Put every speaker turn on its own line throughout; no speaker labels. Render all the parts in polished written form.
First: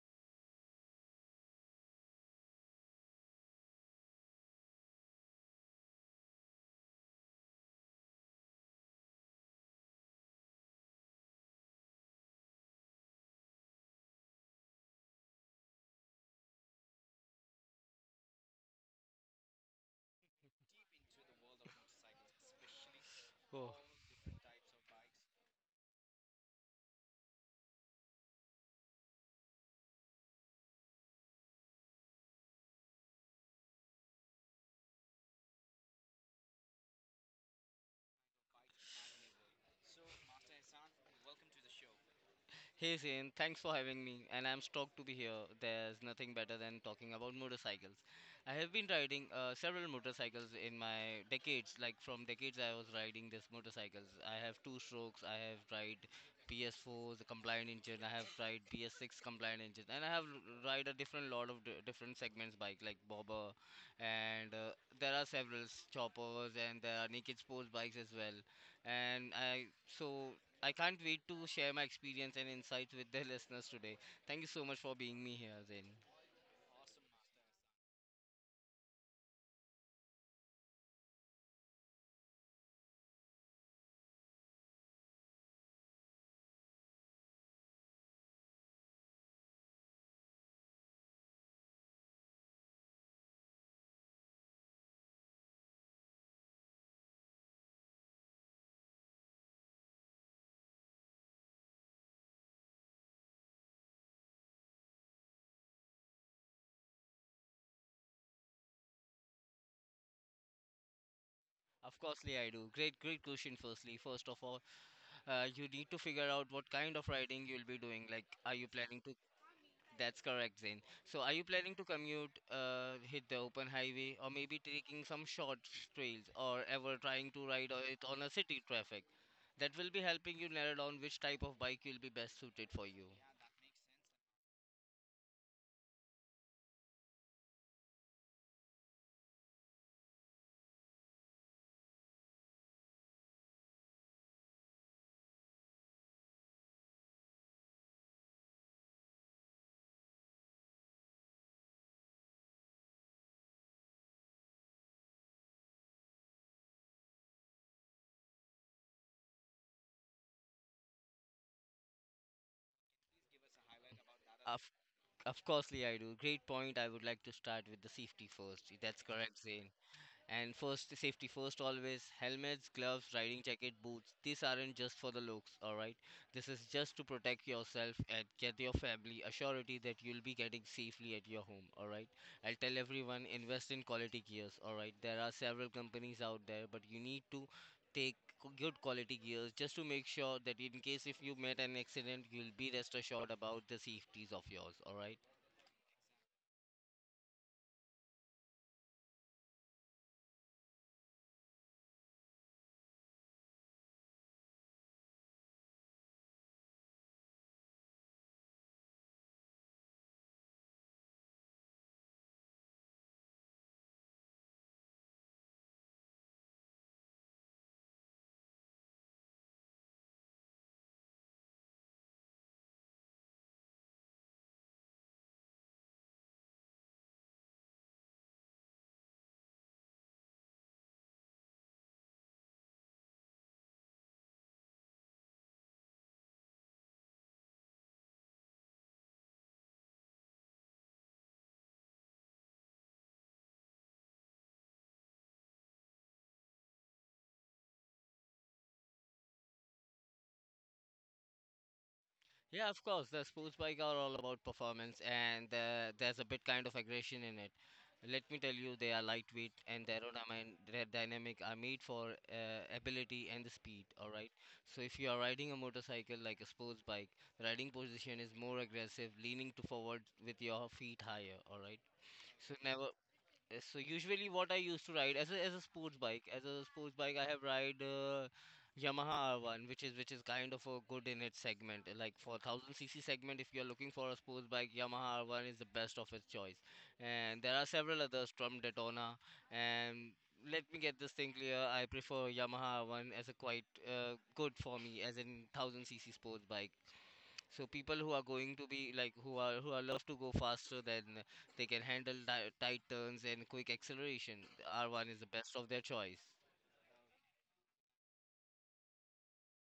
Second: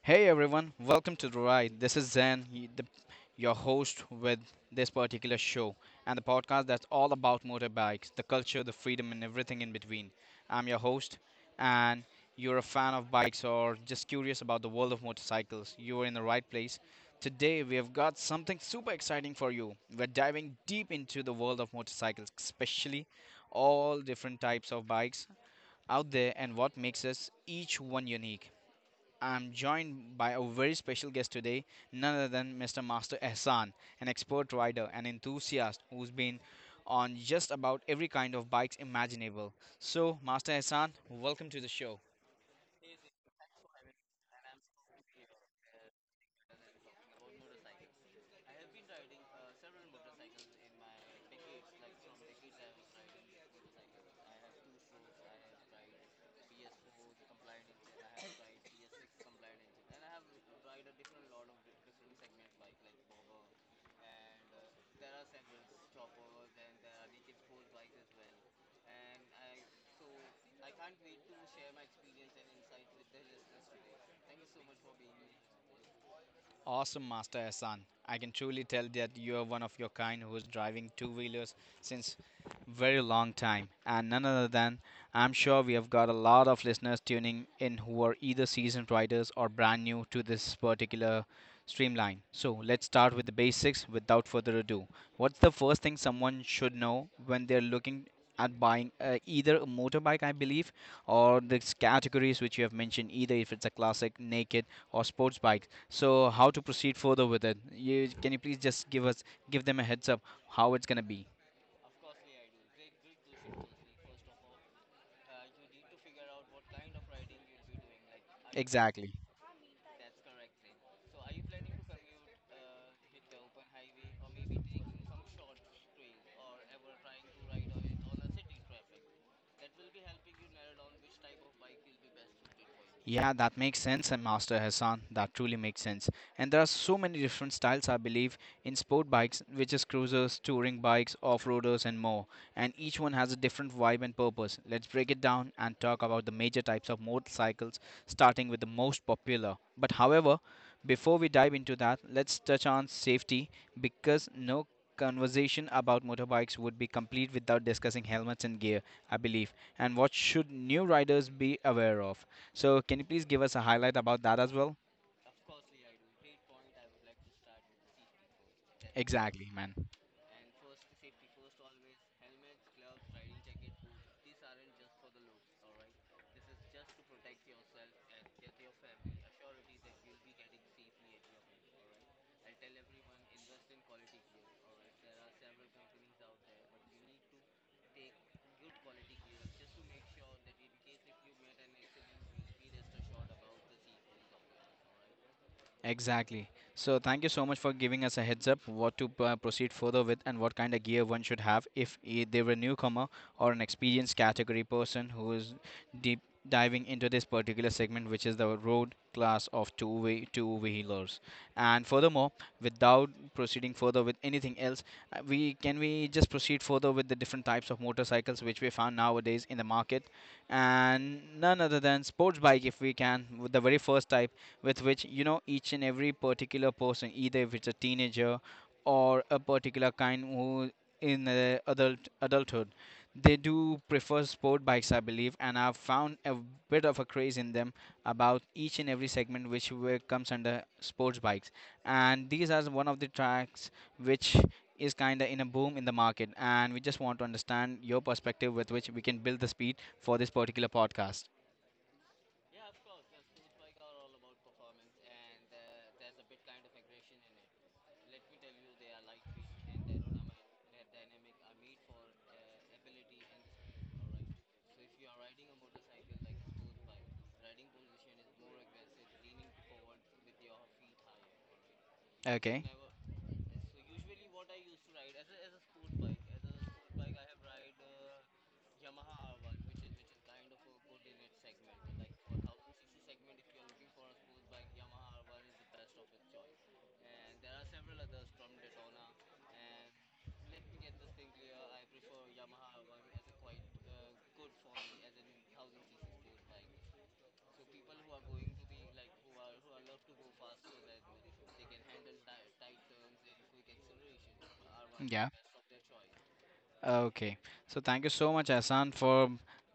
Hey everyone, welcome to The Ride. This is Zen, your host with this particular show and the podcast that's all about motorbikes, the culture, the freedom, and everything in between. I'm your host, and you're a fan of bikes or just curious about the world of motorcycles. You are in the right place. Today, we have got something super exciting for you. We're diving deep into the world of motorcycles, especially all different types of bikes out there and what makes us each one unique. I'm joined by a very special guest today, none other than Mr. Master Ehsan, an expert rider and enthusiast who's been on just about every kind of bikes imaginable. So, Master Ehsan, welcome to the show.
Hey Zane, thanks for having me, and I'm stoked to be here. There's nothing better than talking about motorcycles. I have been riding several motorcycles in my decades. Like from decades, I was riding these motorcycles. I have two strokes. I have tried PS4 's four, the compliant engine. I have tried PS6 compliant engine, and ride a different lot of different segments bike like bobber, and there are several choppers, and there are naked sports bikes as well. And I so I can't wait to share my experience and insights with the listeners today. Thank you so much for being me here, Zain.
Awesome, Master Hassan. I can truly tell that you are one of your kind who is driving two wheelers since very long time. And none other than, I'm sure we have got a lot of listeners tuning in who are either seasoned riders or brand new to this particular streamline. So let's start with the basics without further ado. What's the first thing someone should know when they're looking at buying either a motorbike, I believe, or the categories which you have mentioned, either if it's a classic, naked, or sports bike? So how to proceed further with it? Can you please just give them a heads up how it's gonna be?
Of course, Lee, I do. Great question. First of all, you need to figure out what kind of riding you'll be doing. Like, are you planning
Exactly.
to? That's correct, Zain. So, are you planning to commute, hit the open highway, or maybe taking some short trails, or ever trying to ride on a city traffic? That will be helping you narrow down which type of bike will be best suited for you.
Yeah, that makes sense, and Master Hassan, that truly makes sense. And there are so many different styles, I believe, in sport bikes, which is cruisers, touring bikes, off-roaders, and more. And each one has a different vibe and purpose. Let's break it down and talk about the major types of motorcycles, starting with the most popular. But however, before we dive into that, let's touch on safety because no conversation about motorbikes would be complete without discussing helmets and gear, I believe, and what should new riders be aware of. So can you please give us a highlight about that
Uh,
as well?
Of course, Lee, I do. Great point. I would like to start with the safety first. That's correct,
Exactly,
Zane.
man.
And first, the safety first always. Helmets, gloves, riding jacket, boots. These aren't just for the looks, alright? This is just to protect yourself and get your family a surety that you'll be getting safely at your home, alright? I'll tell everyone invest in quality gears, alright? There are several companies out there, but you need to take good quality gears just to make sure that in case if you met an accident, you'll be rest assured about the safeties of yours, all right.
Exactly. So thank you so much for giving us a heads up what to proceed further with and what kind of gear one should have if they were a newcomer or an experienced category person who is deep diving into this particular segment, which is the road class of two way two wheelers. And furthermore, without proceeding further with anything else, we just proceed further with the different types of motorcycles which we found nowadays in the market. And none other than sports bike, if we can, with the very first type with which, you know, each and every particular person, either if it's a teenager or a particular kind who in the adult adulthood, they do prefer sport bikes, I believe. And I've found a bit of a craze in them about each and every segment which comes under sports bikes, and these are one of the tracks which is kind of in a boom in the market. And we just want to understand your perspective with which we can build the speed for this particular podcast.
Yeah, of course. The sports bike are all about performance, and there's a bit kind of aggression in it. Let me tell you, they are lightweight and their aerodynamic are made for ability and the speed. All right. So if you are riding a motorcycle like a sports bike, riding position is more aggressive, leaning to forward with your feet higher. All right. So
Okay.
never So usually what I used to ride as a sports bike, as a sports bike I have ride Yamaha R1, which is kind of a good in its segment. Like for 1000 cc segment, if you're looking for a sports bike, Yamaha R1 is the best of its choice. And there are several others from Daytona. And let me get this thing clear. I prefer Yamaha R1 as a quite good for me as in 1000 cc sports bike. So people who are going to be like who are love to go faster than they can handle tight turns and quick acceleration, R1 is the best of their choice.
Okay. So thank you so much, Asan, for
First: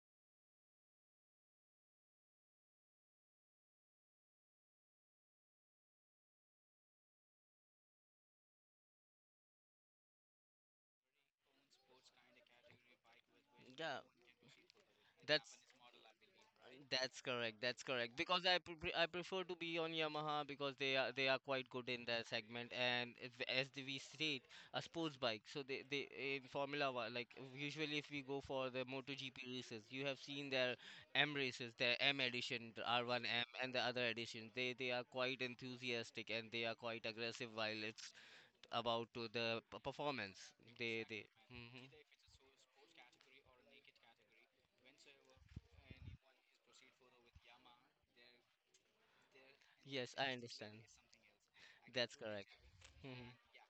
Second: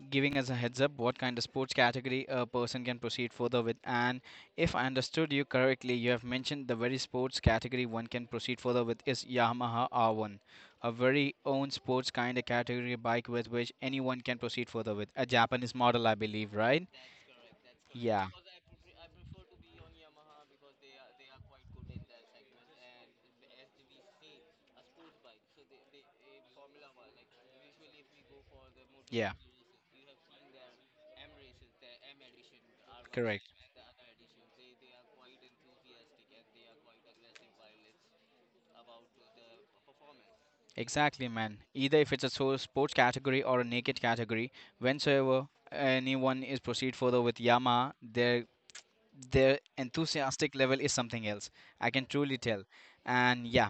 giving us a heads up what kind of sports category a person can proceed further with. And if I understood you correctly, you have mentioned the very sports category one can proceed further with is Yamaha R1, a very own sports kind of category bike with which
Yeah,
anyone can proceed further with. A
That's
Japanese model, I believe, right?
that's correct. That's correct.
Yeah.
Because I prefer to be on Yamaha because they are quite good in that segment and if- as the we state a sports bike. So they in Formula One, like usually if we go for the
Yeah.
MotoGP races, you have seen their M races, their M edition, the R1M
Correct.
and the other edition. They are quite enthusiastic and they are quite aggressive while it's about to the performance. They they.
Exactly, man.
Hmm.
Either if it's a sports category or a naked category, whensoever anyone is proceed further with Yamaha, their
Yes, I
enthusiastic level
understand.
is something else. I can
That's
truly
correct.
tell.
Hmm.
And yeah,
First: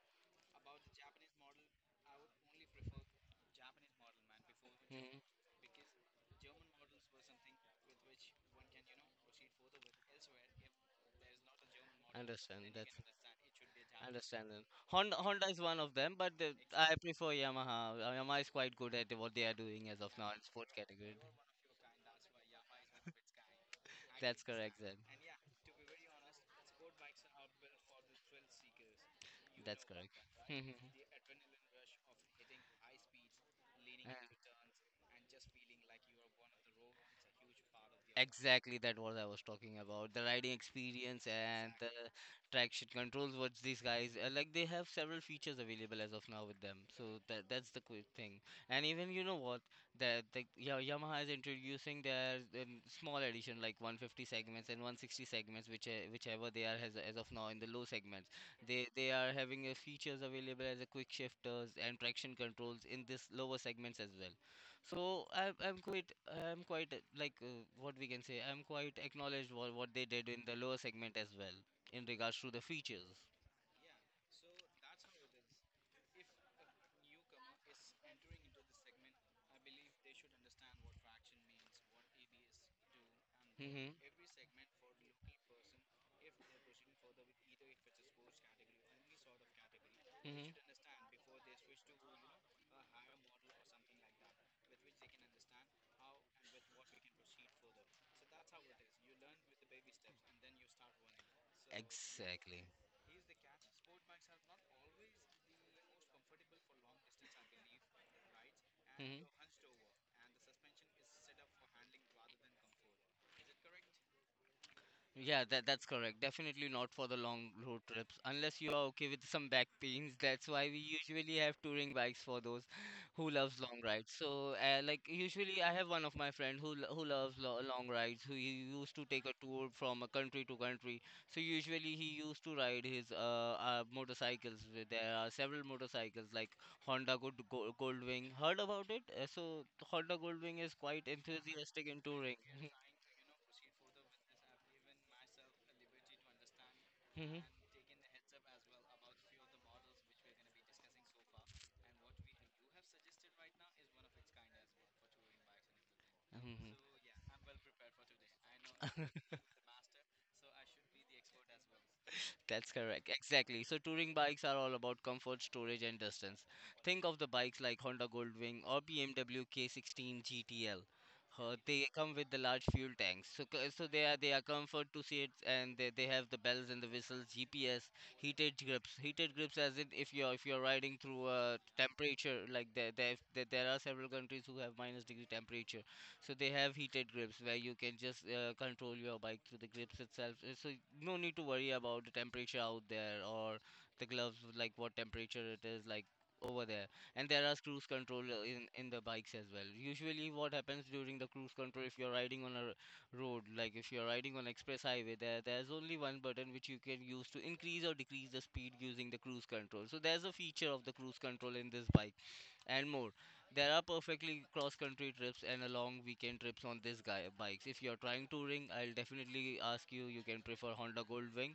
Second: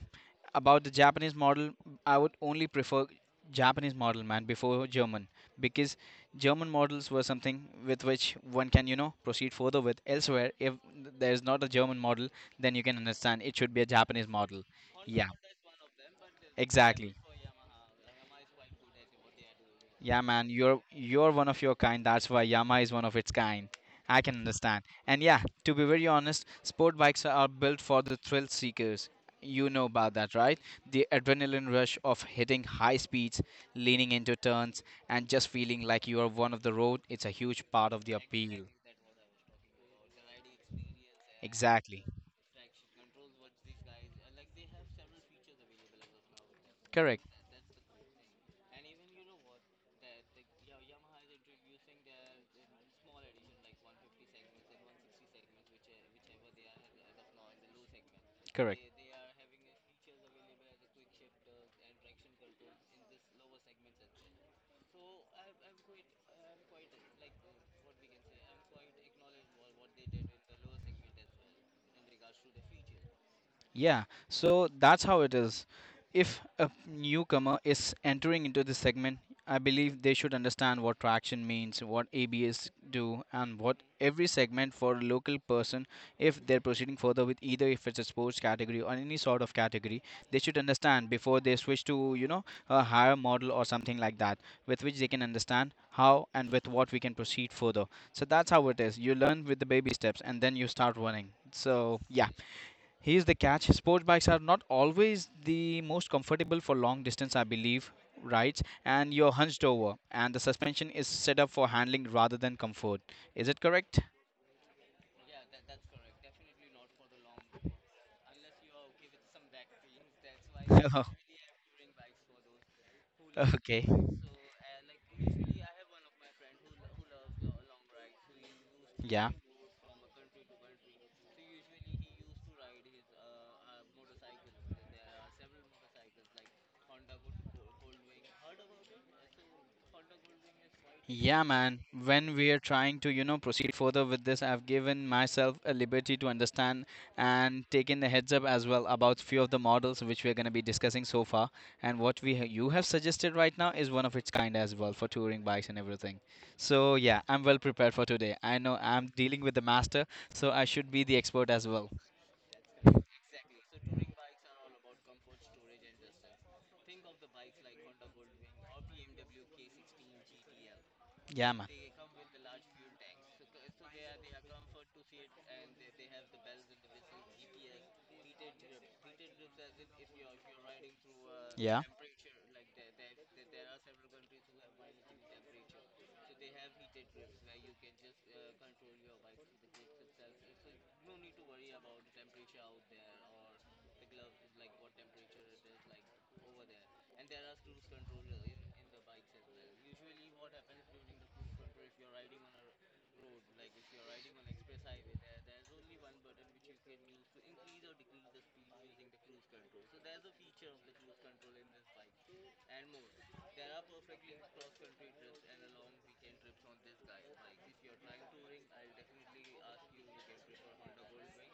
about the Japanese model, I would only prefer Japanese model, man, before
Hmm.
German, because German models were something with which one can, you know, proceed further with. Elsewhere, if there is not a German model,
Understand.
then you
That's
can understand it should be a Japanese
understand.
model.
That. Honda
Yeah,
Honda is one of them, but the, I
exactly.
prefer Yamaha. Yamaha is quite good at what they are doing as of
Yeah,
now in
man,
sport category.
you're one of your kind. That's why Yamaha is one of its kind. I can
That's correct,
understand.
then.
And yeah, to be very honest, sport bikes are built for the thrill seekers. You know
That's correct.
about that, right? The adrenaline rush of hitting high speeds, leaning into turns, and just feeling like you are one of the road. It's a huge part of the appeal.
Exactly, that what I was talking about. The riding experience and the
Exactly.
traction controls. What these guys like, they have several features available as of now with them. So
Correct.
that's the quick thing. And even you know what, that the Yamaha is introducing their small edition like 150 segments and 160 segments, which whichever they are has as of now in the low segments.
Correct.
They are having features available as a quick shifters and traction controls in this lower segments as well. So I'm quite, what we can say, I'm quite acknowledged what they did in the lower segment as well in regards to the features.
Yeah, so that's how it is. If a newcomer is entering into this segment, I believe they should understand what traction means, what ABS do, and what
Hmm.
every segment for a local person, if they're proceeding further with either if it's a sports category or any sort of category, they
Hmm.
should understand before they switch to, you know, a higher model or something like that, with which they can understand how and with what we can proceed further. So that's how it is. You learn with the baby steps and then you start running. So, yeah.
Exactly.
Here's the catch. Sport bikes are not always the most comfortable for long distance, I believe, right? And
Hmm.
you're hunched over, and the suspension is set up for handling rather than comfort. Is it correct?
Yeah, that's correct. Definitely not for the long road trips, unless you are okay with some back pains. That's why we usually have touring bikes for those who loves long
okay.
rides. So, like usually, I have one of my friend who who loves lo long rides. Who he used to take
Yeah.
a tour from a country to country. So usually he used to ride his motorcycles. There are several motorcycles like Honda Goldwing. Heard about it? So Honda Goldwing is quite
Yeah, man.
enthusiastic in
When
touring.
we are trying to, you know, proceed further with this, I've given myself a liberty to understand
Mhm.
and taken the heads up as well about few of the models which we're going to be discussing so far. And what we you have suggested right now is one of its kind as well for touring bikes and everything. So yeah, I'm well prepared for today. I know I'm dealing with the master, so I should be the expert as well.
That's correct. Exactly. So touring bikes are all about comfort, storage and distance. Think of the bikes like Honda Goldwing or BMW K16 GTL.
Yeah, man.
They come with the large fuel tanks. So they are comfort to see it, and they have the bells and the whistles, GPS, heated grips. Heated grips as in if you're riding through a
Yeah.
temperature, like there there are several countries who have minus degree temperature, so they have heated grips where you can just control your bike through the grips itself. So no need to worry about the temperature out there, or the gloves, like what temperature it is like over there. And there are cruise control in the bikes as well. Usually what happens during the cruise control, if you're riding on a road, like if you're riding on express highway, there's only one button which you can use to increase or decrease the speed using the cruise control. So there's a feature of the cruise control in this bike, and more. There are perfectly cross-country trips and a long weekend trips on this guy bikes. If you're trying touring, I'll definitely ask you. You can prefer Honda Goldwing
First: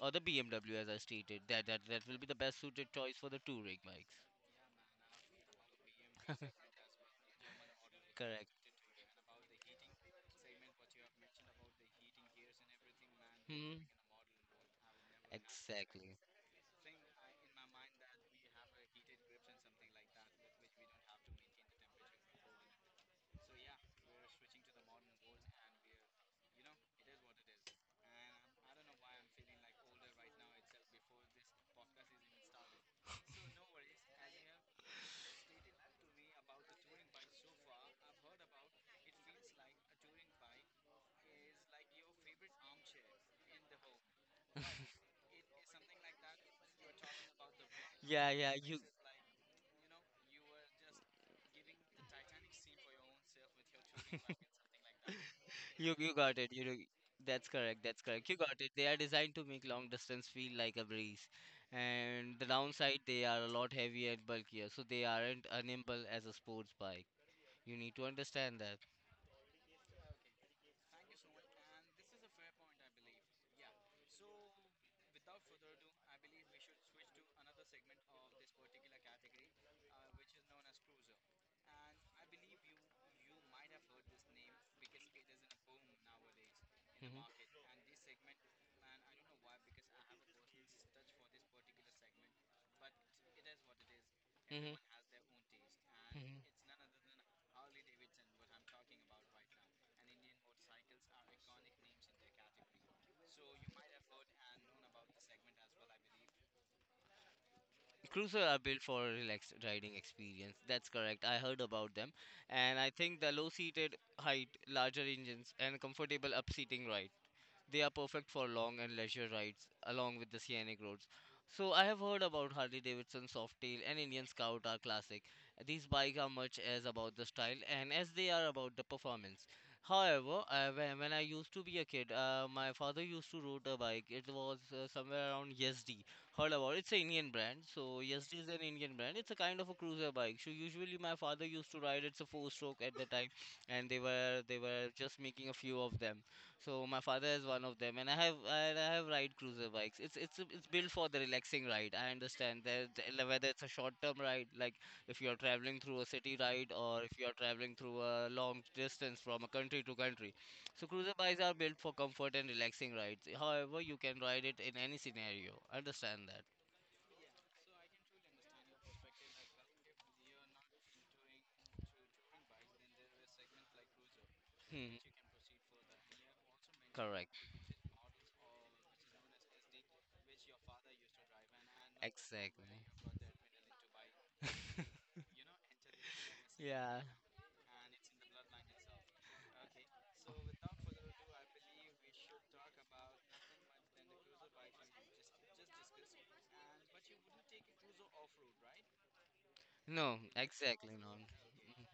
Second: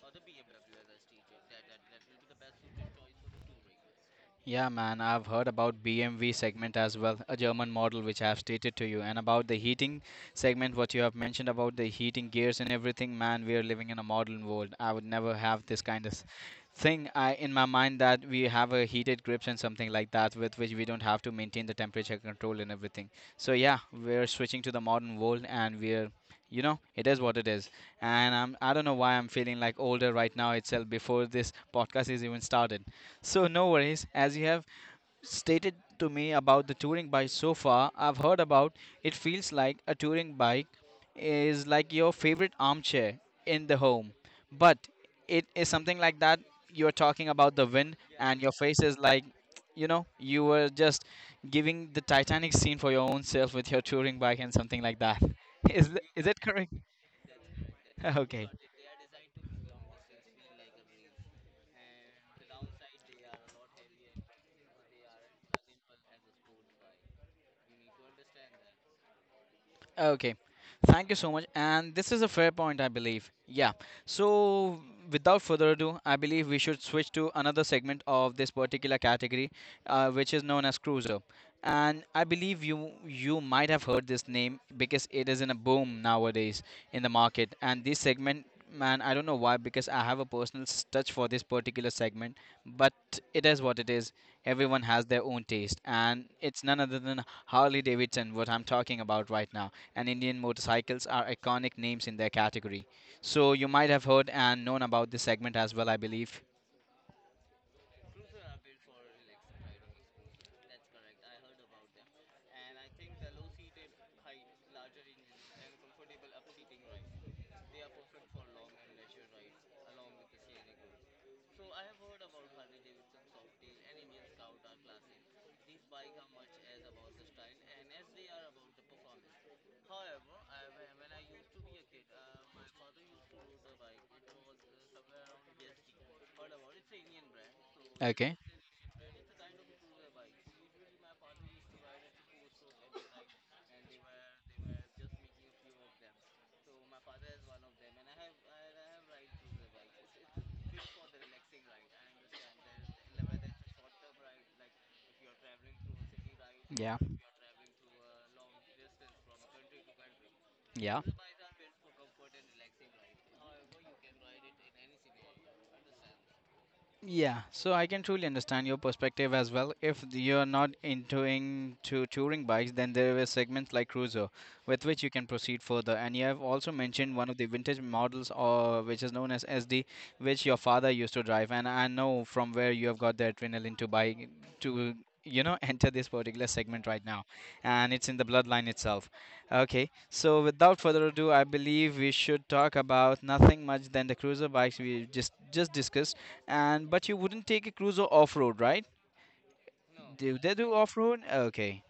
or the BMW, as I stated. That will be the best suited choice for the touring bikes.
Yeah, man, I've heard about BMW segment as well, a German model which I've
Correct.
stated to you, and about the heating segment, what you have mentioned about the heating gears and everything. Man, we are
Hmm.
living in a modern world. I would never have this kind of
Exactly.
thing I, in my mind, that we have a heated grips and something like that with which we don't have to maintain the temperature control and everything. So yeah, we're switching to the modern world, and we're, you know, it is what it is. And I'm, I don't know why I'm feeling like older right now itself before this podcast is even started. So no worries, as you have stated to me about the touring bike so far, I've heard about it. Feels like a touring bike is like your favorite armchair in the home. But it is something like that. You're talking about the wind
Yeah.
and your
Yeah. You.
face is like, you know, you were just giving the Titanic scene for your own self with your touring bike and something like that. Is
You you
is
got
it
it. You
correct?
know, that's correct. That's correct. You
okay.
got it. They are designed to make long distance feel like a breeze, and the downside, they are a lot heavier and bulkier, so they aren't as nimble as a sports bike. You need to understand that.
Okay, thank you so much. And this is a fair point, I believe. Yeah. So, without further ado, I believe we should switch to another segment of this particular category, which is known as cruiser. And I believe you might have heard this name because it is in a boom nowadays in the
Hmm.
market. And this segment, man, I don't know why, because I have a personal touch for this particular segment. But it is what it is. Everyone has their own taste, and
Hmm.
it's none other than Harley Davidson, what I'm talking about right now, and Indian motorcycles are iconic names in their category. So you might have heard and known about this segment as well, I believe.
Cruiser are built for relaxed riding experience. That's correct. I heard about them, and I think the low-seated height, larger engines, and comfortable upseating ride. They are perfect for long and leisure rides along with the scenic roads. So I have heard about Harley Davidson Softail and Indian Scout are classic. These bikes are much as about the style and as they are about the performance. However, I, when I used to be a kid, my father used to ride a bike. It was somewhere around Yazdi. Heard about it. It's an Indian brand. So
Okay,
Yazdi is an Indian brand. It's a kind of a cruiser bike. So usually my father used to ride. It's a four-stroke at the time, and they were just making a few of them. So my father is one of them, and I have ride cruiser bikes. It's built for the relaxing ride. I understand that the- whether it's a short term ride, like if you are traveling through a city ride,
yeah,
or if you are traveling through a long distance from a country to country. So
yeah.
cruiser bikes are built for comfort and relaxing rides. However, you can ride it in any scenario. Understand that?
Yeah, so I can truly understand your perspective as well. If you're not into touring bikes, then there are segments like cruiser, with
Hmm.
which you can proceed further. And you have also mentioned one of the
Correct.
vintage models, or which is known as SD, which your father used to drive. And I know from where
Exactly.
you have got the adrenaline to, you know, enter this particular segment
Yeah.
right now, and it's in the bloodline itself. Okay, so without further ado, I believe we should talk about nothing much than the cruiser bikes we just discussed. And but you wouldn't take a cruiser off road, right? No,
No,
do they do right.
exactly
Off
no.
road? Okay.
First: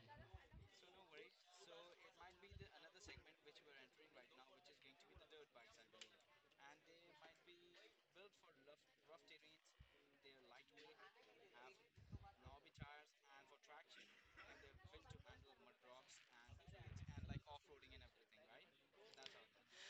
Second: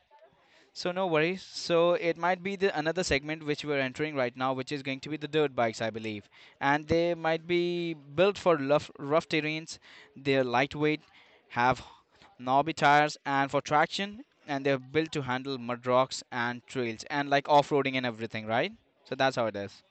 So no worries. So it might be the another segment which we're entering right now, which is going to be the dirt bikes, I believe. And they might be built for rough, rough terrains. They're lightweight, have knobby tires, and for traction. And they're built to handle mud rocks and trails and like off roading and everything, right? So that's how it is.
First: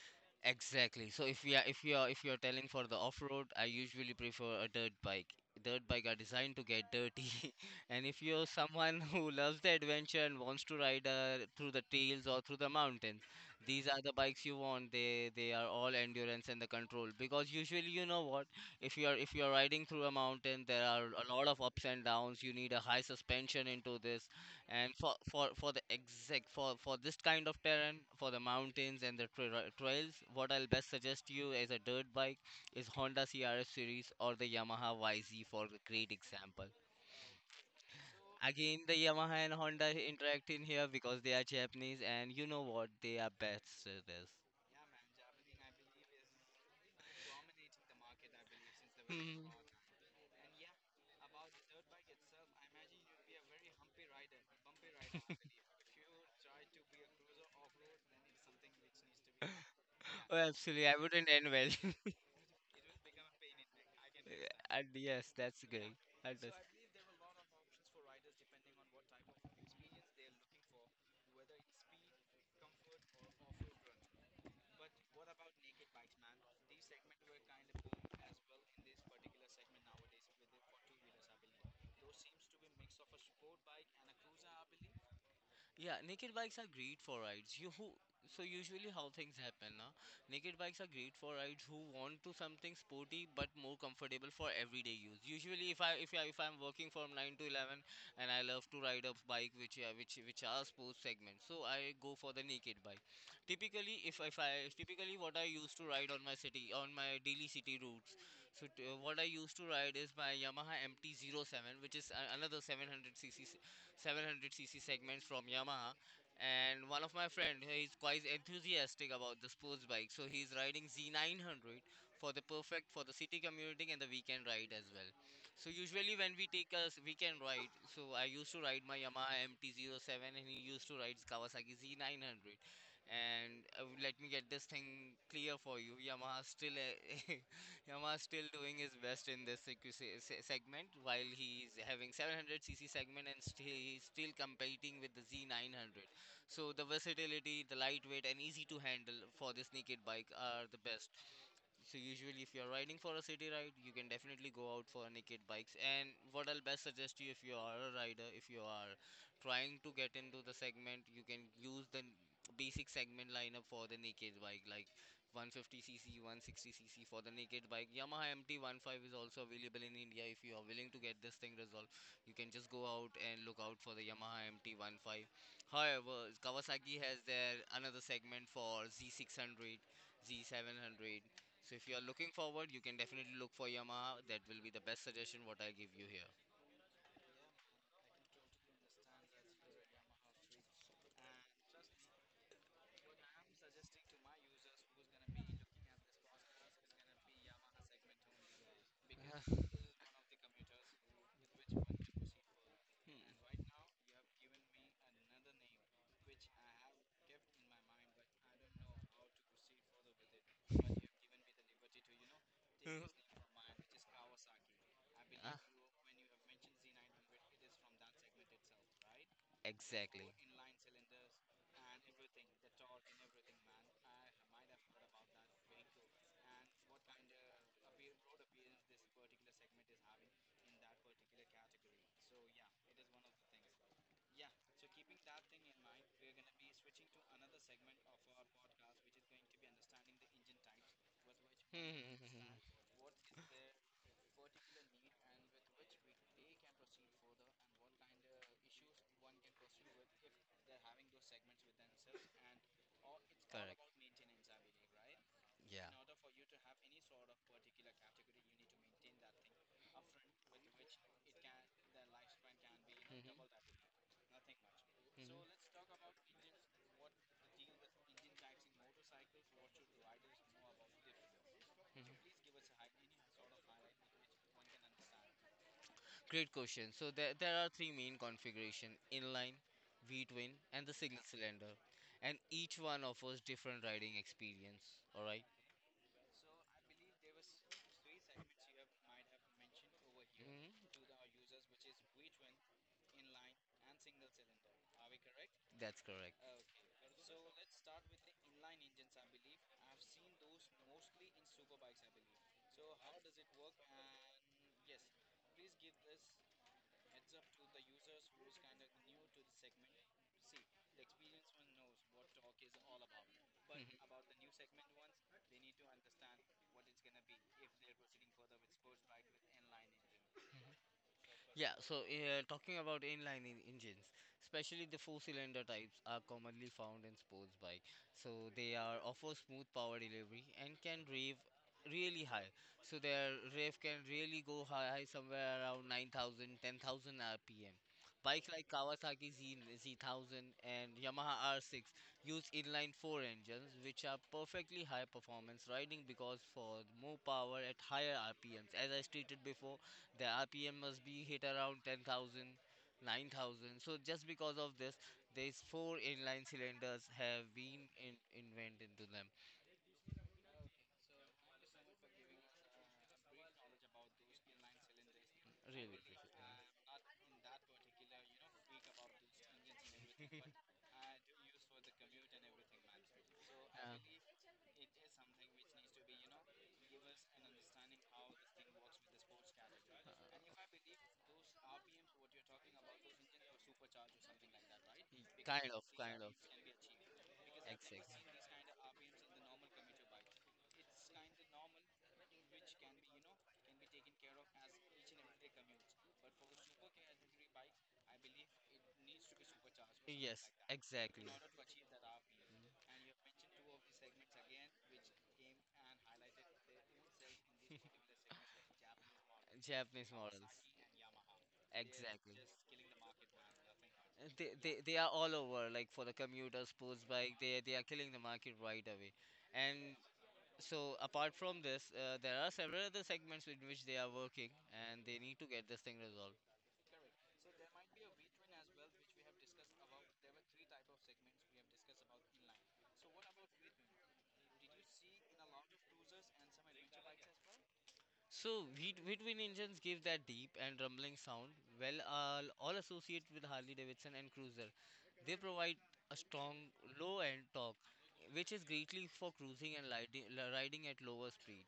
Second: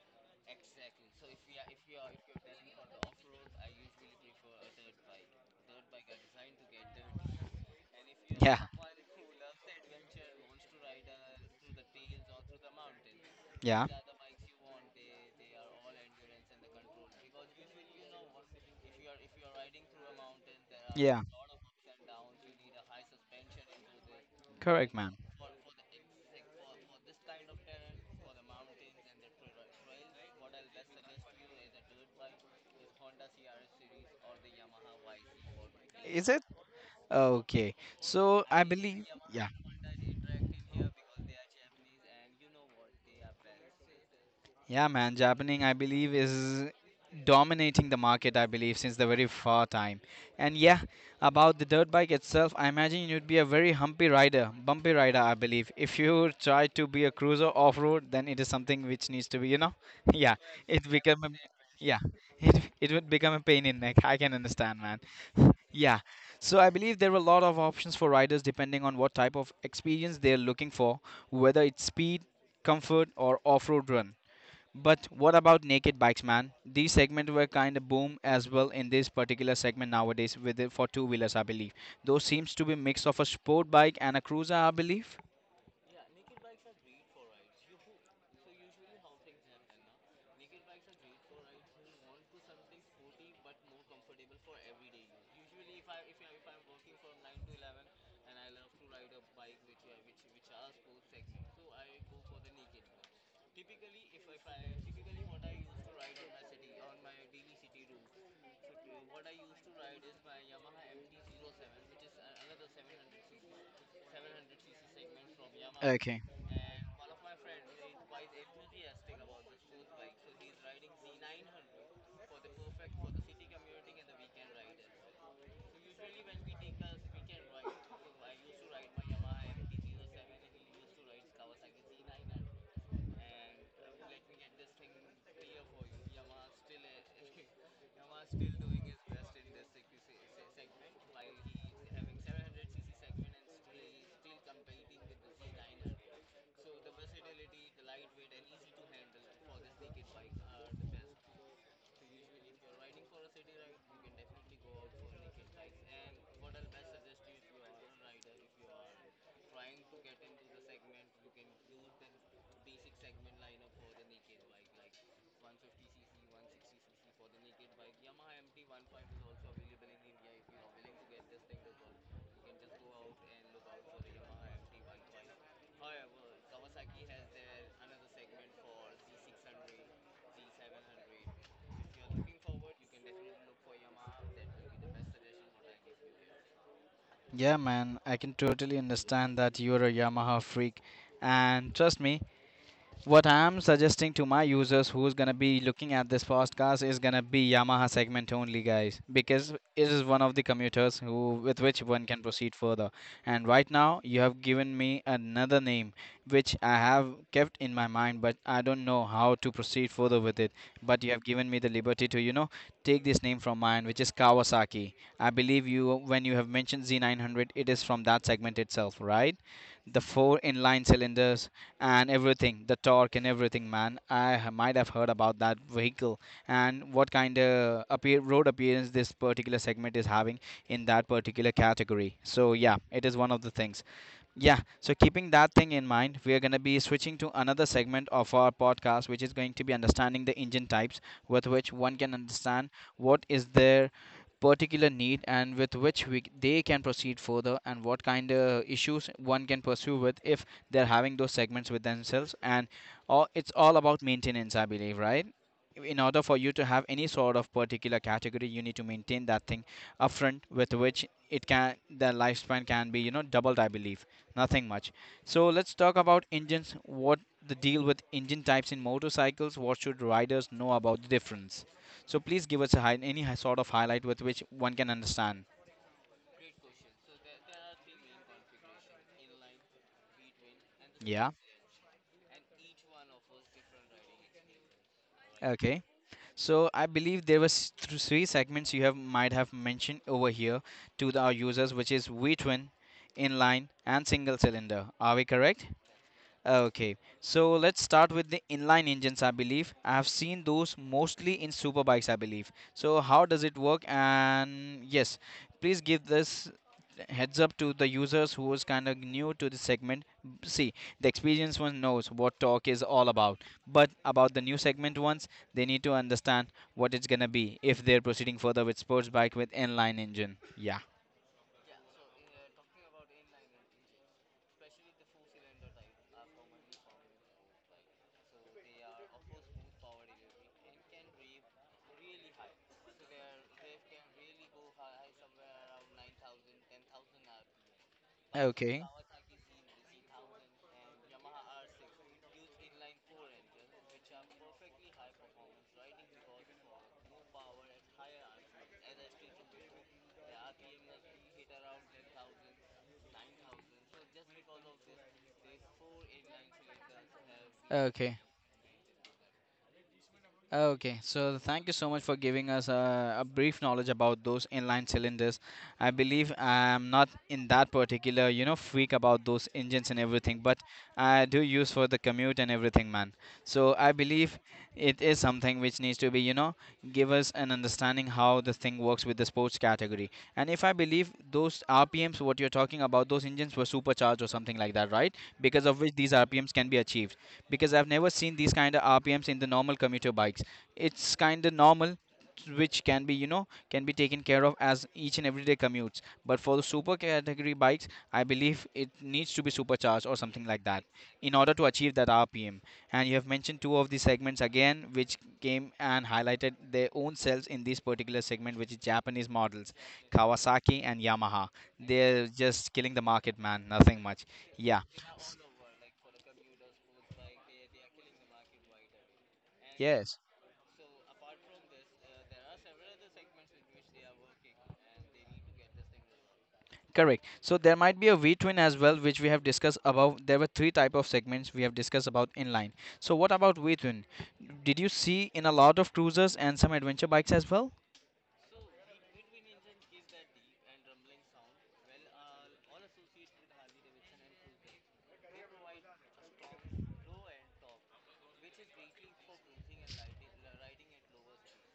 Exactly. So if we are if you are if you're telling for the off-road, I usually prefer a dirt bike. Dirt bike are designed to get dirty, and if you're
Yeah,
someone who loves the adventure and wants to ride through the trails or through the mountains, these
yeah.
are the bikes you want. They are all endurance and the control, because usually you know what, if you're riding through a mountain, there are
Yeah,
a lot of ups and downs. You need a high suspension into this, and
correct,
for
man.
for for the exact for for this kind of terrain, for the mountains and the trails, what I'll best suggest you as a dirt bike is Honda CRF series or the Yamaha YZ for a great
Is it?
example.
Okay. So I
Again, the
believe,
Yamaha
yeah,
and Honda interact in here because they are Japanese and you know what, they are best at this.
yeah, man. Japaning, I believe, is dominating the market. I believe since the very far time. And yeah, about the dirt bike itself, I imagine you'd be a very humpy rider, bumpy rider. I believe if you try to be a cruiser off road, then it is something which needs to be, yeah,
Oh
it
absolutely, I
become a,
wouldn't end well.
yeah, it would become a pain in neck. I can understand,
And
man.
yes, that's good.
Yeah.
And
So I believe there are a lot of options for riders depending on what type of experience they're looking for, whether it's speed, comfort, or off road run. But what about naked bikes, man? These segments were kind of boom as well in this particular segment nowadays with it for two wheelers, I believe. Those seems to be mix of a sport bike and a cruiser, I believe.
Yeah, naked bikes are great for rides. You who so usually how things happen, na? Naked bikes are great for rides who want to something sporty but more comfortable for everyday use. Usually, if I'm working from 9 to 11, and I love to ride a bike which are sports segment, so I go for the naked bike. Typically, if I typically what I used to ride on my city on my daily city routes, so what I used to ride is my Yamaha MT-07, which is another 700cc 700cc segments from Yamaha.
Okay.
And one of my friend, he's quite enthusiastic about the sports bike, so he's riding Z900 for the perfect for the city commuting and the weekend ride as well. So usually when we take a weekend ride, so I used to ride my Yamaha mt 07, and he used to ride Kawasaki Z900. And let me get this thing clear for you, Yamaha still Yamaha is still doing his best in this CQC segment while he is having 700cc segment and still he's still competing with the Z900. So the versatility, the lightweight and easy to handle for this naked bike are the best. So usually if you're riding for a city ride, you can definitely go out for naked bikes. And what I'll best suggest you if you are a rider, if you are trying to get into the segment, you can use the basic segment lineup for the naked bike like 150cc, 160cc for the naked bike. Yamaha MT-15 is also available in India. If you are willing to get this thing resolved, you can just go out and look out for the Yamaha MT-15. However, Kawasaki has their another segment for Z600, Z700. So if you are looking forward, you can definitely look for Yamaha. That will be the best suggestion what I give you here.
Yeah, man, I can totally understand that you're a Yamaha freak. And trust me, what I'm suggesting to my users who's gonna be looking at this podcast is gonna be Yamaha segment only, guys, because it
Yeah.
is one of the commuters who with which one can proceed further. And right now, you have given me another name which I have kept in my mind, but I don't know how to proceed further with it. But you have given me the liberty to, take
Hmm.
this name from mine, which is
Ah,
Kawasaki. I believe you when you have mentioned Z900, it is from that segment itself, right? The
exactly.
four inline cylinders and everything, the torque and everything, man. Might have heard about that vehicle and what kind of road appearance this particular segment is having in that particular category. So yeah, it is one of the things. Yeah, so keeping that thing in mind, we are going to be switching to another segment of our podcast, which is going to be understanding the engine types with which
Hmm, hmm,
one can
hmm, hmm, hmm.
understand what is their particular need and with which they can proceed further and what kind of issues one can pursue with if they're having those segments with themselves. And all, it's all about maintenance, I believe, right?
Yeah.
In order for you to have any sort of particular category you need to maintain that thing
thing
upfront with which it can the lifespan can be, you know, doubled, I believe. Nothing much.
Mhm. Mhm.
So let's talk about engines. What the deal with engine types in motorcycles? What should riders know about the difference?
let's talk about
So please
engines
give us a
so Mhm.
high, sort of highlight with which one can understand.
Great question. So there are three main configuration: inline, V-twin, and the single
Yeah.
cylinder, and each one offers different riding experience. All right.
Okay. So I believe there was three segments you have might have mentioned over here
Hmm.
to our users, which is V twin, inline, and single cylinder. Are we correct?
That's correct.
Okay, so let's start with the inline engines, I believe. I have seen those mostly in super bikes, I believe. So, how does it work? And yes, please give this heads up to the users who is kind of new to the segment. See, the experienced one knows what talk is all about, but about the new segment ones, they need to understand what it's gonna be if they're proceeding further with sports bike with inline engine. Yeah.
Yeah, so talking about inline engines, especially the four-cylinder types are commonly found in sports bike. So they are offer smooth power delivery and can rev really high. So their rev can really go high somewhere around 9,000, 10,000 RPM. Bikes like
Okay.
Z1000 and Yamaha R6 use inline 4 engines, which are perfectly high performance riding because for more power at higher RPMs. As I stated before, the rpm must be hit around 10,000, 9,000. So just because of this, these four inline cylinders have been
Okay.
invented into them
Okay, so thank you so much for giving us a brief knowledge about those inline cylinders. I
really basically.
believe I'm not in that particular, you know, freak about those engines and everything, but I do use for the commute and everything, man.
So
So I believe
Uh,
it is something which needs to be, you know, give us an understanding how the thing works with the sports category. And if I believe those RPMs, what you're talking about, those engines were supercharged or something like that, right? Because
kind
of
of
which these
kind of.
RPMs can be achieved, because I've
Exactly.
never seen these kind of RPMs in the normal commuter bikes. It's kind of normal which can be, you know, can be taken care of as each and everyday commutes, but for the super category bikes I believe it needs to be supercharged or something
Yes,
like that
like that exactly.
in order to achieve that RPM.
Mhm.
And you have mentioned two of the segments again which came and highlighted their own selves in this particular segment, which is Japanese models,
Japanese models.
Kawasaki and Yamaha. They're
Exactly.
just killing the market,
much.
man, nothing much.
They, Yeah.
Yeah.
They are all over like for the commuter sports bike they are killing the market right away and
Yes.
so apart from this there are several other segments in which they are working and they need to get this thing resolved.
Correct. So there might be a V twin as well, which we have discussed above. There were three type of segments we have discussed about inline. So what about V twin? Did you see in a lot of cruisers and some adventure bikes as well?
So, wheat engines give that deep and rumbling sound, all associated with Harley Davidson and Cruiser. They provide a strong low end torque, which is greatly for cruising and riding at lower speed.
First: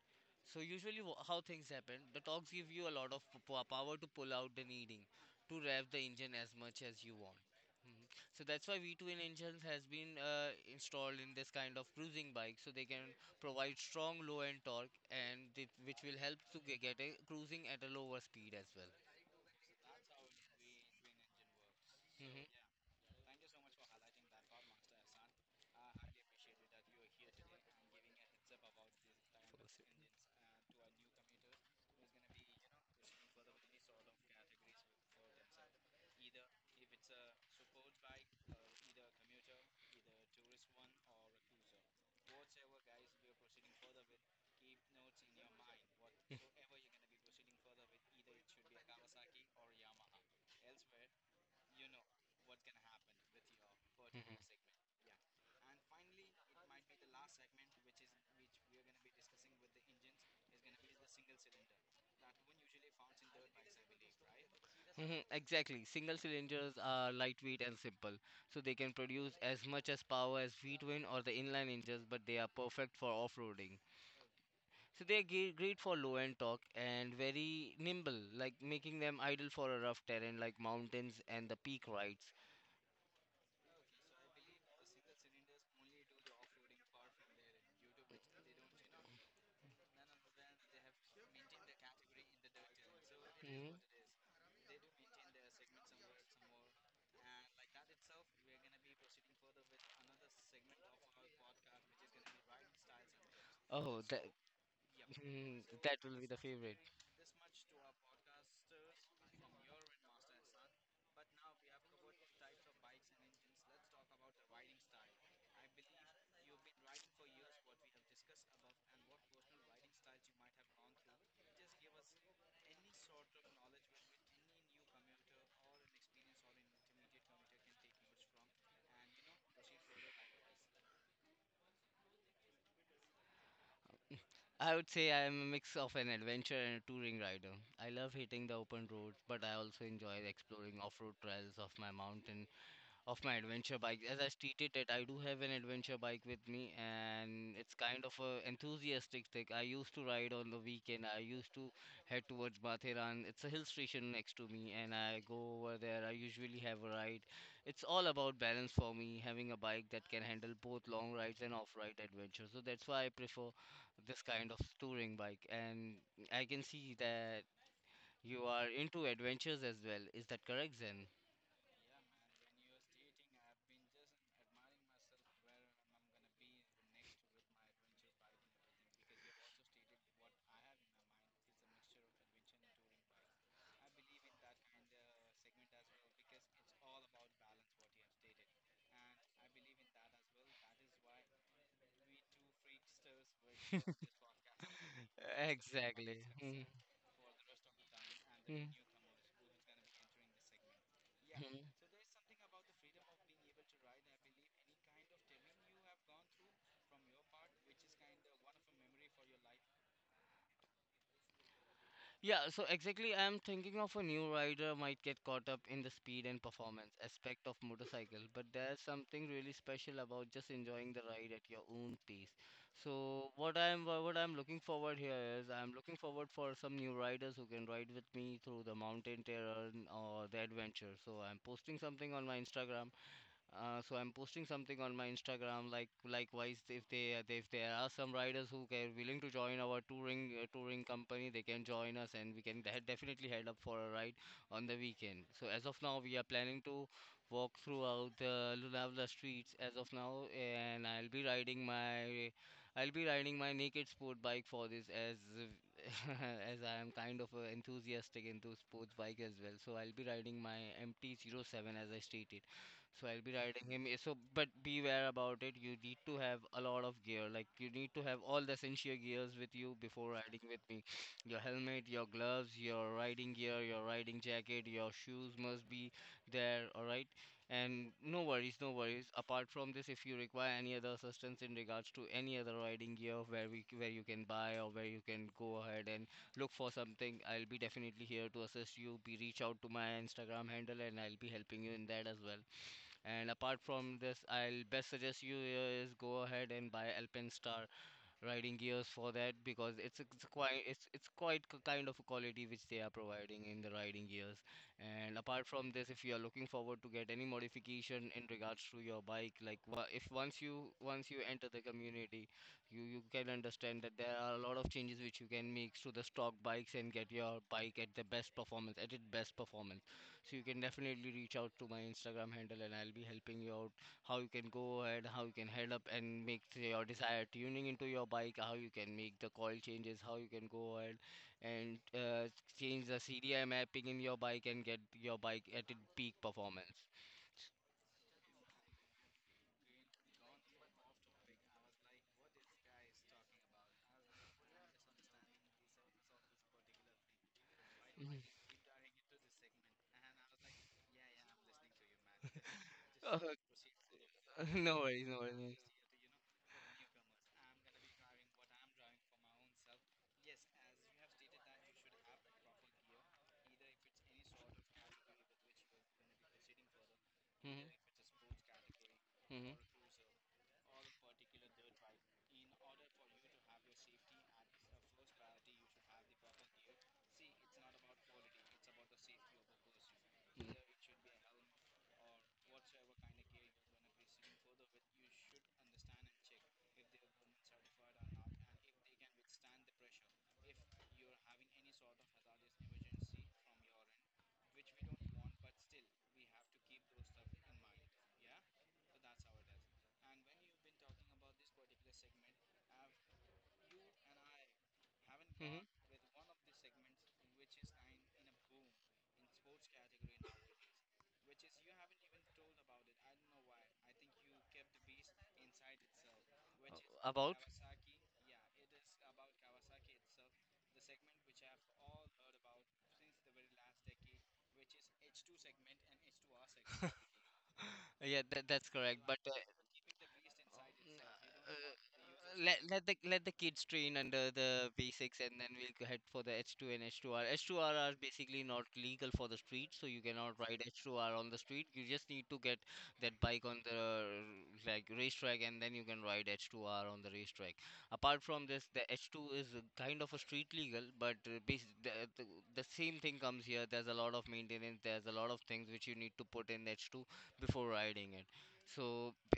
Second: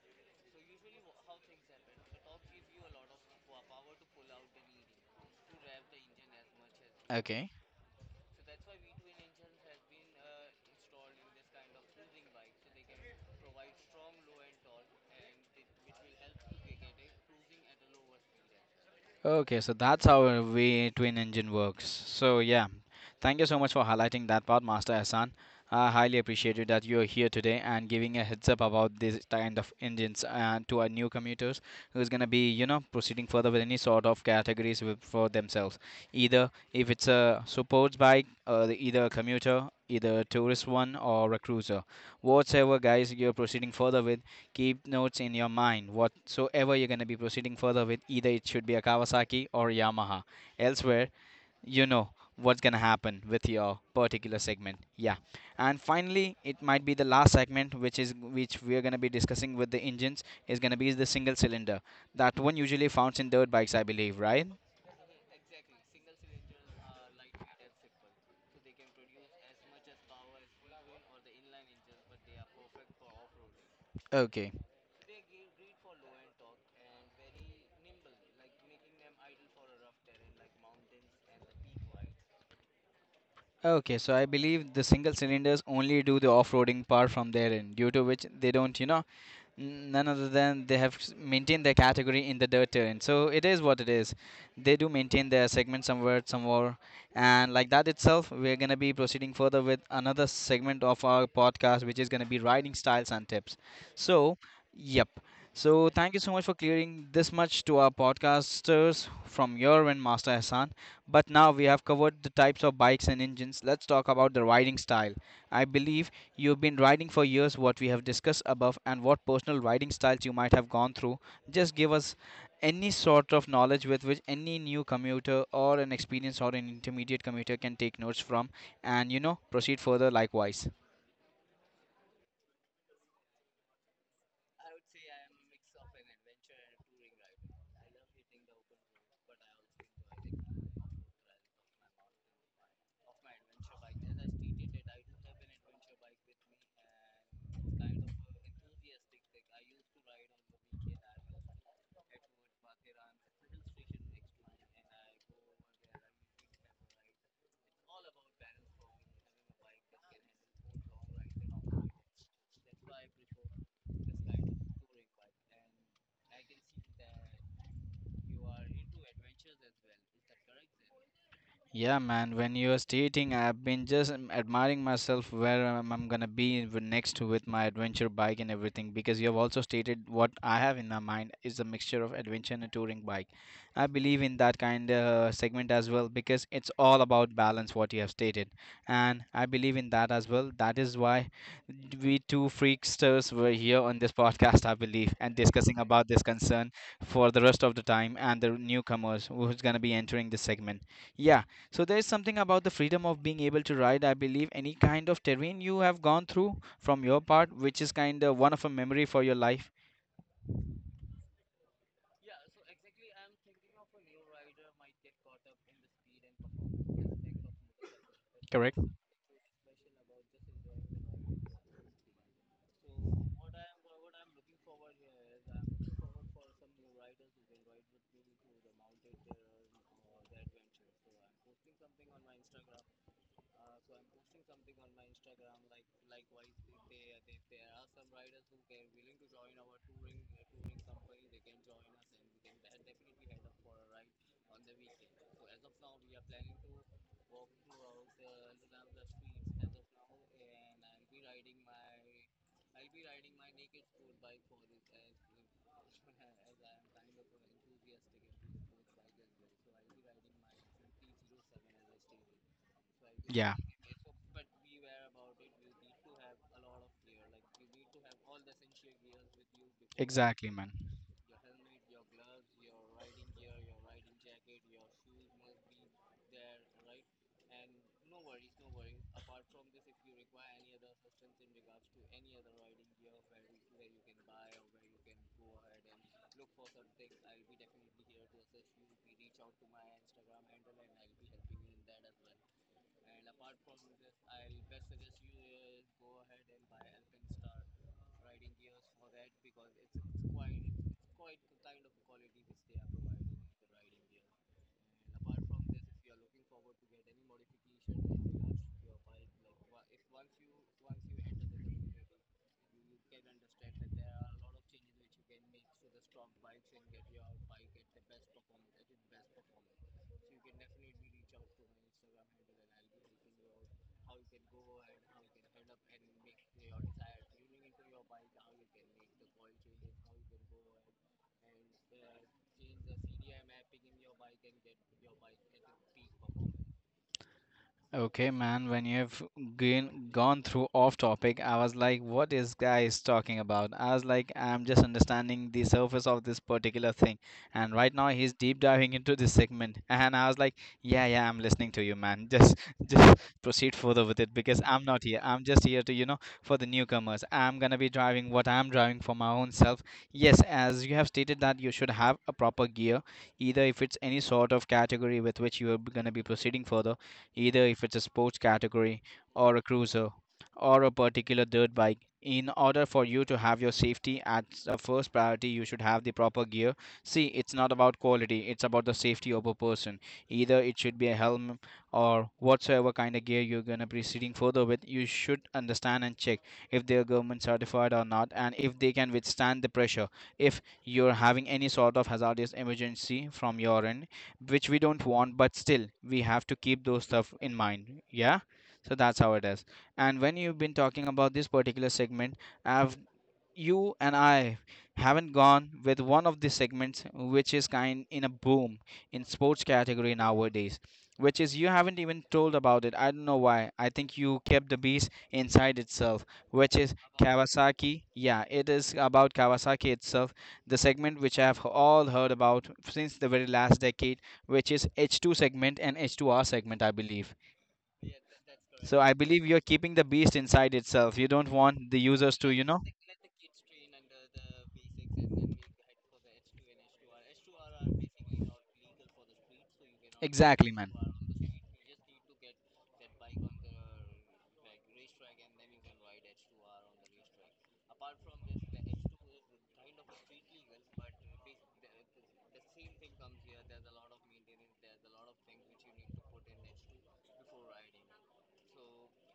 So, usually, how things happen, the torques give you a lot of power to pull out the needing to rev the engine as much as you want.
Okay.
Mhm. So that's why v twin engines has been installed in this kind of cruising bike, so they can provide strong low end torque and which will help to get a cruising at a lower speed as well.
Okay, so that's how a V twin engine works. So
Mhm.
yeah, thank you so much for highlighting that part, Master Hassan. I highly appreciate it that you're here today and giving a heads up about this kind of engines and to our new commuters who's gonna be, you know, proceeding further with any sort of categories with, for themselves. Either if it's a sports bike, either a commuter, either a tourist one or a cruiser. Whatever guys you're proceeding further with, keep notes in your mind whatsoever you're going to be proceeding further with, either it should be a Kawasaki or Yamaha elsewhere, you know, what's going to happen with your
Mhm.
particular segment. Yeah. And finally it might be the last segment, which we are going to be discussing with the engines, is going to be the single cylinder, that one usually found in dirt bikes, I believe, right?
Mhm, exactly. Single cylinders are lightweight and simple, so they can produce as much as power as V twin or the inline engines, but they are perfect for off roading.
Okay.
So they're great for low end talk and very nimble, like making them ideal for a rough terrain like mountains and the peak rides.
Okay, so I believe the single cylinders only do the off-roading part from their end, due to which they don't, you know, none other than they have maintained their category in the dirt terrain. So it is
Mhm.
what it is. They do maintain their segment somewhere, somewhere, and like that itself, we're gonna be proceeding further with another segment of our podcast, which is gonna be riding styles and tips.
Oh, that,
So, yep. So
that
thank
will
you
be
so
the
much for
favorite.
clearing this much to our podcasters from your end, Master Hassan. But now we have covered the types of bikes and engines. Let's talk about the riding style. I believe you've been riding for years what we have discussed above and what personal riding styles you might have gone through. Just give us any sort of knowledge with which any new commuter or an experienced or an intermediate commuter can take notes from, and you know, proceed further likewise.
I would say I am a mix of an adventure and a touring rider. I love hitting the open roads, but I also enjoy exploring off road trails of my mountain of my adventure bike. As I stated that I do have an adventure bike with me and it's kind of a enthusiastic thing. I used to ride on the weekend. I used to head towards Mathiran. It's a hill station next to me and I go over there. I usually have a ride. It's all about balance for me, having a bike that can handle both long rides and off-ride adventures. So that's why I prefer this kind of touring bike. And I can see that you are into adventures as well. Is that correct, Zen?
Yeah, man. When you are stating, I've been just admiring myself where I'm gonna be next with my adventure bike and everything. Because you have also stated what I have in my mind is a mixture of adventure and a touring bike. I believe in that kind of segment as well because it's all about balance, what you have stated, and I believe in that as well. That is why we two freaksters were here on this podcast, I believe, and discussing about
Exactly.
this
Mhm.
concern for the rest of the time and the
Mhm.
newcomers who's gonna be entering this segment. Yeah,
Mhm.
so there is something about the freedom of being able to ride, I believe, any kind of terrain you have gone through from your part, which is kind of one of a memory for your life.
Yeah, so exactly, I'm thinking of a new rider might get caught up in the speed and performance aspect of motorcycle, but there's
Correct?
something really special about just enjoying the ride at your own pace. So what I'm looking forward here is I'm looking forward for some new riders who can ride with me through the mountain terrain or the adventure. So I'm posting something on my Instagram. So I'm posting something on my Instagram. Like likewise, if there are some riders who are willing to join our touring company, they can join us, and we can definitely head up for a ride on the weekend. So as of now, we are planning to walk throughout the Lonavala streets as of now, and I'll be riding my I'll be riding my naked sport bike for this as as I am kind of enthusiastic into sports bike as well. So I'll be riding my mt Zero Seven, as I stated. So I'll be
Yeah,
riding him but beware about it. You need to have a lot of gear, like you need to have all the essential gears with you before riding
exactly,
with
man.
me. Your helmet, your gloves, your riding gear, your riding jacket, your shoes must be there, all right? And no worries. Apart from this, if you require any other assistance in regards to any other riding gear, where we where you can buy or where you can go ahead and look for something, I'll be definitely here to assist you. Be Reach out to my Instagram handle and I'll be helping you in that as well. And apart from this, I'll best suggest you is go ahead and buy Alpine Star riding gears for that, because it's quite kind of a quality which they are providing in the riding gears. And apart from this, if you are looking forward to get any modification in regards to your bike, like if once you enter the community, you can understand that there are a lot of changes which you can make to the stock bikes and get your bike at the best performance, at its best performance. So you can definitely reach out to my Instagram handle and I'll be helping you out how you can go ahead, how you can head up and make your desired tuning into your bike, how you can make the coil changes, how you can go ahead and change the CDI mapping in your bike and get your bike at its peak performance.
Okay, man, when you have gone through off topic, I was like, what is guys talking about? I was like, I'm just understanding the surface of this particular thing. And right now
Mhm.
he's deep diving into this segment. And I was like, yeah, yeah, I'm listening to you, man. Just
Uh,
just proceed further with it because
no
I'm
worries,
not
no
here. I'm
worries.
just here to, you know, for the newcomers. I'm gonna be driving what I'm driving for my own self. Yes, as you have stated that you should have a proper gear, either if it's any sort of category with which you are gonna be proceeding further, either if it's a
Mm-hmm.
sports category
Mm-hmm.
or a cruiser or a particular dirt bike. In order for you to have your safety as a first priority, you should have the proper gear. See, it's not about quality, it's about the safety of a person.
Mm-hmm.
Either it should be a helm or whatsoever kind of gear you're going to proceeding further with, you should understand and check if they're government certified or not and if they can withstand the pressure. If you're having any sort of hazardous emergency from your end, which we don't want, but still we have to keep those stuff in mind. Yeah, so that's how it is. And when you've been talking about this particular segment, I've you and I haven't gone with one of the segments which is kind in a boom in sports category nowadays, which is you haven't even told about it. I don't know why. I think you kept the beast inside itself, which is Kawasaki. Yeah, it is about Kawasaki itself, the segment which I have all heard about since the very last decade, which is H2 segment and H2R segment, I believe.
Yeah, that's correct.
So I
But uh, n-
believe you're keeping the beast inside itself. You don't
uh,
want the users to,
let
you know.
let the let the kids train under the basics, and then we'll go head for the H2 and H2R. H2R are basically not legal for the street, so you cannot ride
Exactly, man.
H2R on the street. You just need to get that bike on the like racetrack, and then you can ride H2R on the racetrack. Apart from this, the H2 is kind of a street legal, but the the same thing comes here. There's a lot of maintenance. There's a lot of things which you need to put in H2 before riding it. So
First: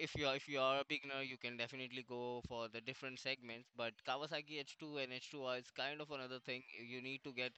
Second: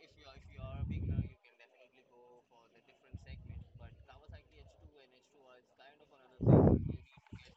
if you are a beginner, you can definitely go for the different segments, but Kawasaki H2 and H2R is kind of another thing. You need to get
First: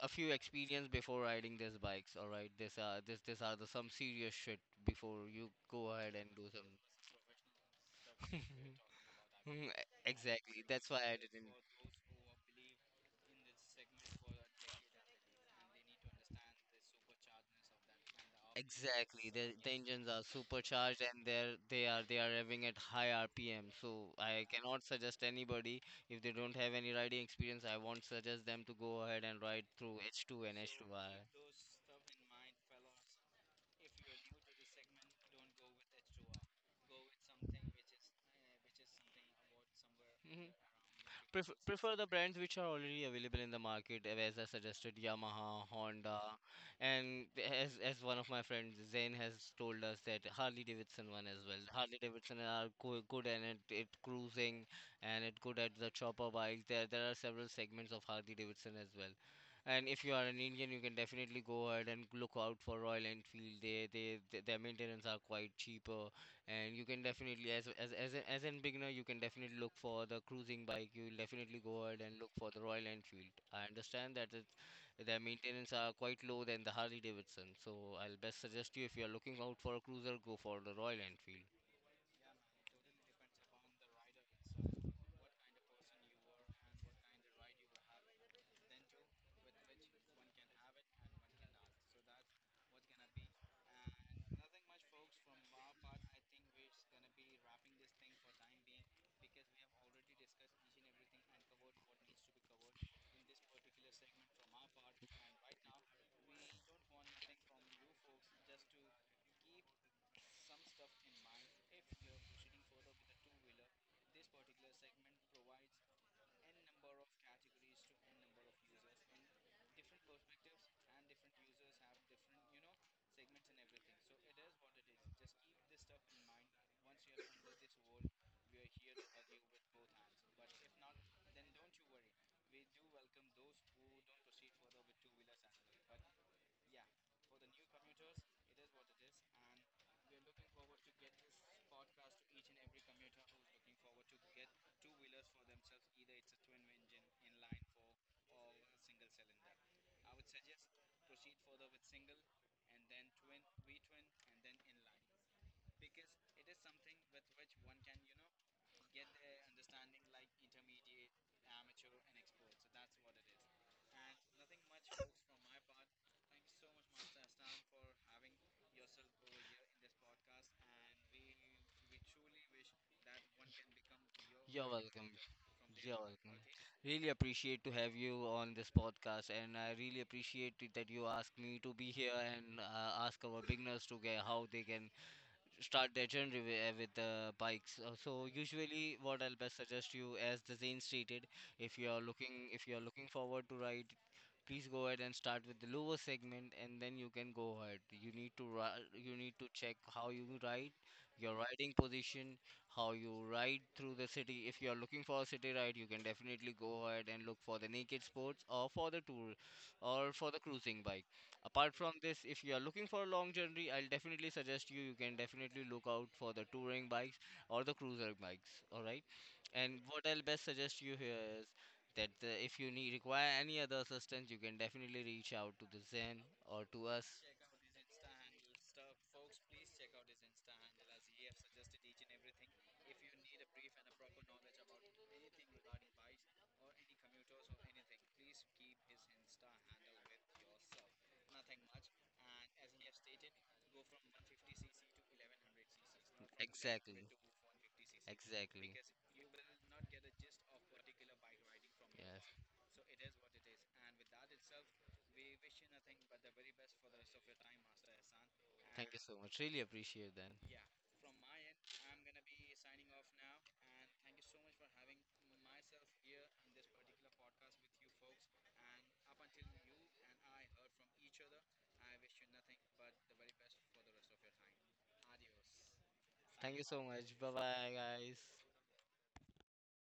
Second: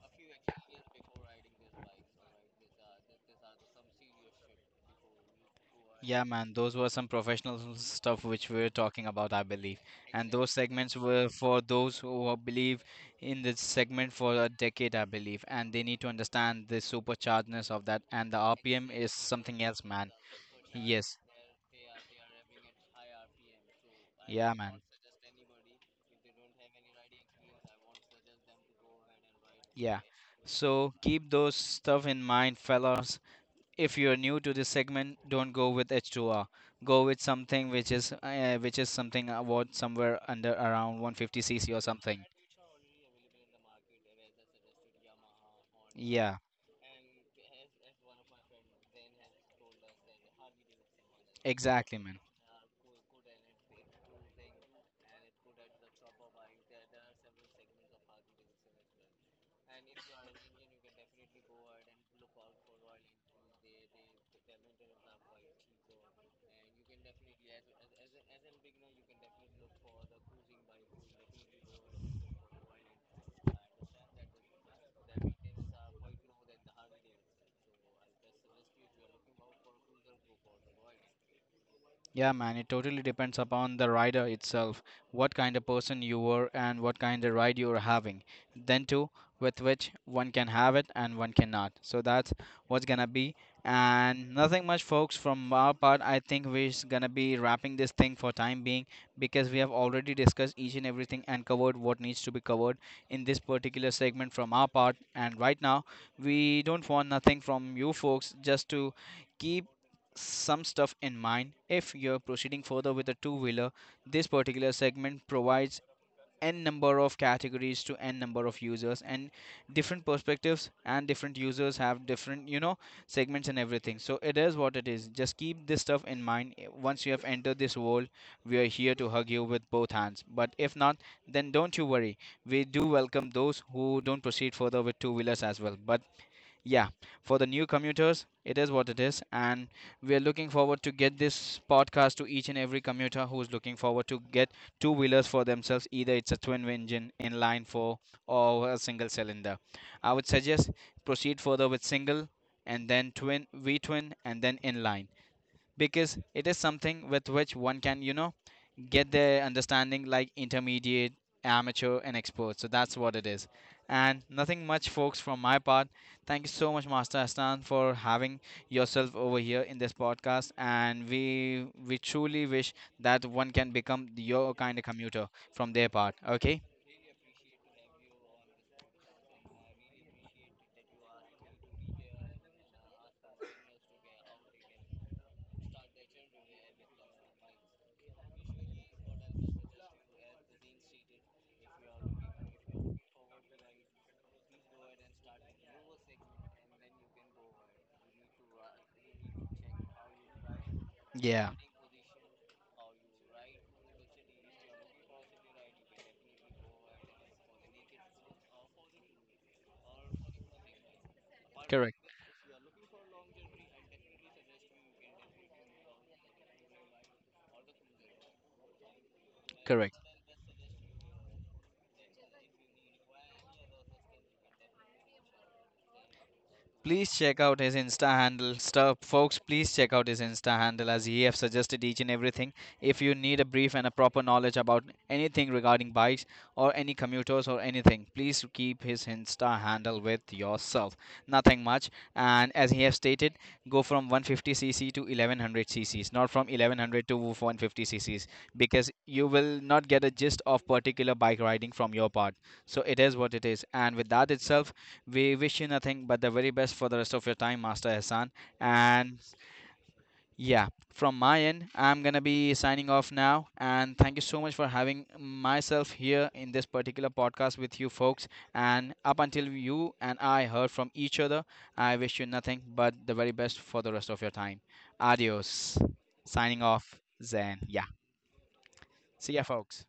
a few experience before riding these bikes, all right? This are the some serious shit before you go ahead
Yeah,
and do
man,
some.
those were some professional stuff which we were talking about, I believe. And those
Exactly. That's
segments
why I
were
didn't.
for those who are- believe in this segment for a decade, I believe. And they need to understand the superchargedness of that. And the RPM is
Exactly. The,
something
the
else,
engines
man.
are supercharged
Yes.
and they are revving at high RPM. So I
Yeah, man.
cannot suggest anybody if they don't have any riding experience. I won't suggest them to go ahead and ride through
Yeah.
H2 and
So
H2R.
keep those stuff in mind, fellas. If you're new to this segment, don't go with H2R. Go with something which is something about somewhere
Mhm.
under around 150 cc or
Prefer the
something.
brands which are already available in the market, as I suggested, Yamaha, Honda,
Yeah,
and as one of my friends, Zain, has told us that Harley Davidson one as well. Harley
exactly, man.
Davidson are go good and it cruising and it good at the chopper bike. There are several segments of Harley Davidson as well. And if you are an Indian, you can definitely go ahead and look out for Royal Enfield. Their maintenance are quite cheaper, and you can definitely as a beginner, you can definitely look for the cruising bike. You will definitely go ahead and look for the Royal Enfield. I understand that their maintenance are quite low than the Harley Davidson. So I'll best suggest you, if you are looking out for a cruiser, go for the Royal Enfield.
Yeah, man, it totally depends upon the rider itself, what kind of person you were and what kind of ride you are having. Then too, with which one can have it and one cannot. So that's what's gonna be. And nothing much, folks. From our part, I think we're just gonna be wrapping this thing for time being because we have already discussed each and everything and covered what needs to be covered in this particular segment from our part. And right now, we don't want nothing from you folks, just to keep some stuff in mind. If you're proceeding further with a two wheeler, this particular segment provides n number of categories to n number of users and different perspectives and different users have different segments and everything. So it is what it is, just keep this stuff in mind. Eh, once you have entered this world, we are here to hug you with both hands, but if not, then don't you worry. We do welcome those who don't proceed further with two wheelers as well, but yeah, for the new commuters it is what it is. And we are looking forward to get this podcast to each and every commuter who's looking forward to get two wheelers for themselves, either it's a twin engine in line 4 or a single cylinder. I would suggest proceed further with single and then twin, v twin, and then inline, because it is something with which one can get their understanding like intermediate, amateur, and expert. So that's what it is. And nothing much, folks, from my part. Thank you so much, Master Astan, for having yourself over here in this podcast, and we truly wish that one can become your
You're
kind of
welcome.
commuter from their
You're
part.
welcome.
Okay.
Really appreciate to have you on this podcast and I really appreciate it that you asked me to be here and ask our beginners to get how they can start their journey with the bikes. So usually, what I'll best suggest you, as the Zane stated, if you are looking forward to ride, please go ahead and start with the lower segment, and then you can go ahead. You need to you need to check how you ride, your
Yeah.
riding position, how you ride through the city. If you are looking for a city ride, you can definitely go ahead and look for the naked sports or for the tour or for the cruising bike. Apart from
Correct.
this, if you are looking for a long journey, I'll definitely suggest you can definitely look out for the touring bikes or the cruiser bikes. All right. And
Correct.
what I'll best suggest you here is that if you need require any other assistance, you can definitely reach out to the Zen or to us.
Please check out his Insta handle. Stuff, folks, please check out his Insta handle as he have suggested each and everything. If you need a brief and a proper knowledge about anything regarding bikes or any commuters or anything, please keep his Insta handle with yourself. Nothing much. And as he have stated, go from 150 cc to 1100 cc's, not from
Exactly.
1100 to 150 cc's,
Exactly.
because you will not get a gist of particular bike riding from your
Yes.
part. So it is what it is. And with that itself, we wish you nothing but the very best for the rest of your time, Master Hassan.
Thank you so
And
much, really appreciate that.
yeah, from my end, I'm gonna be signing off now. And thank you so much for having myself here in this particular podcast with you folks. And up until you and I heard from each other, I wish you nothing but the very best for the rest of your time. Adios.
Thank you
Signing
so
off,
much, bye
Zen.
bye
Yeah.
guys.
See ya, folks.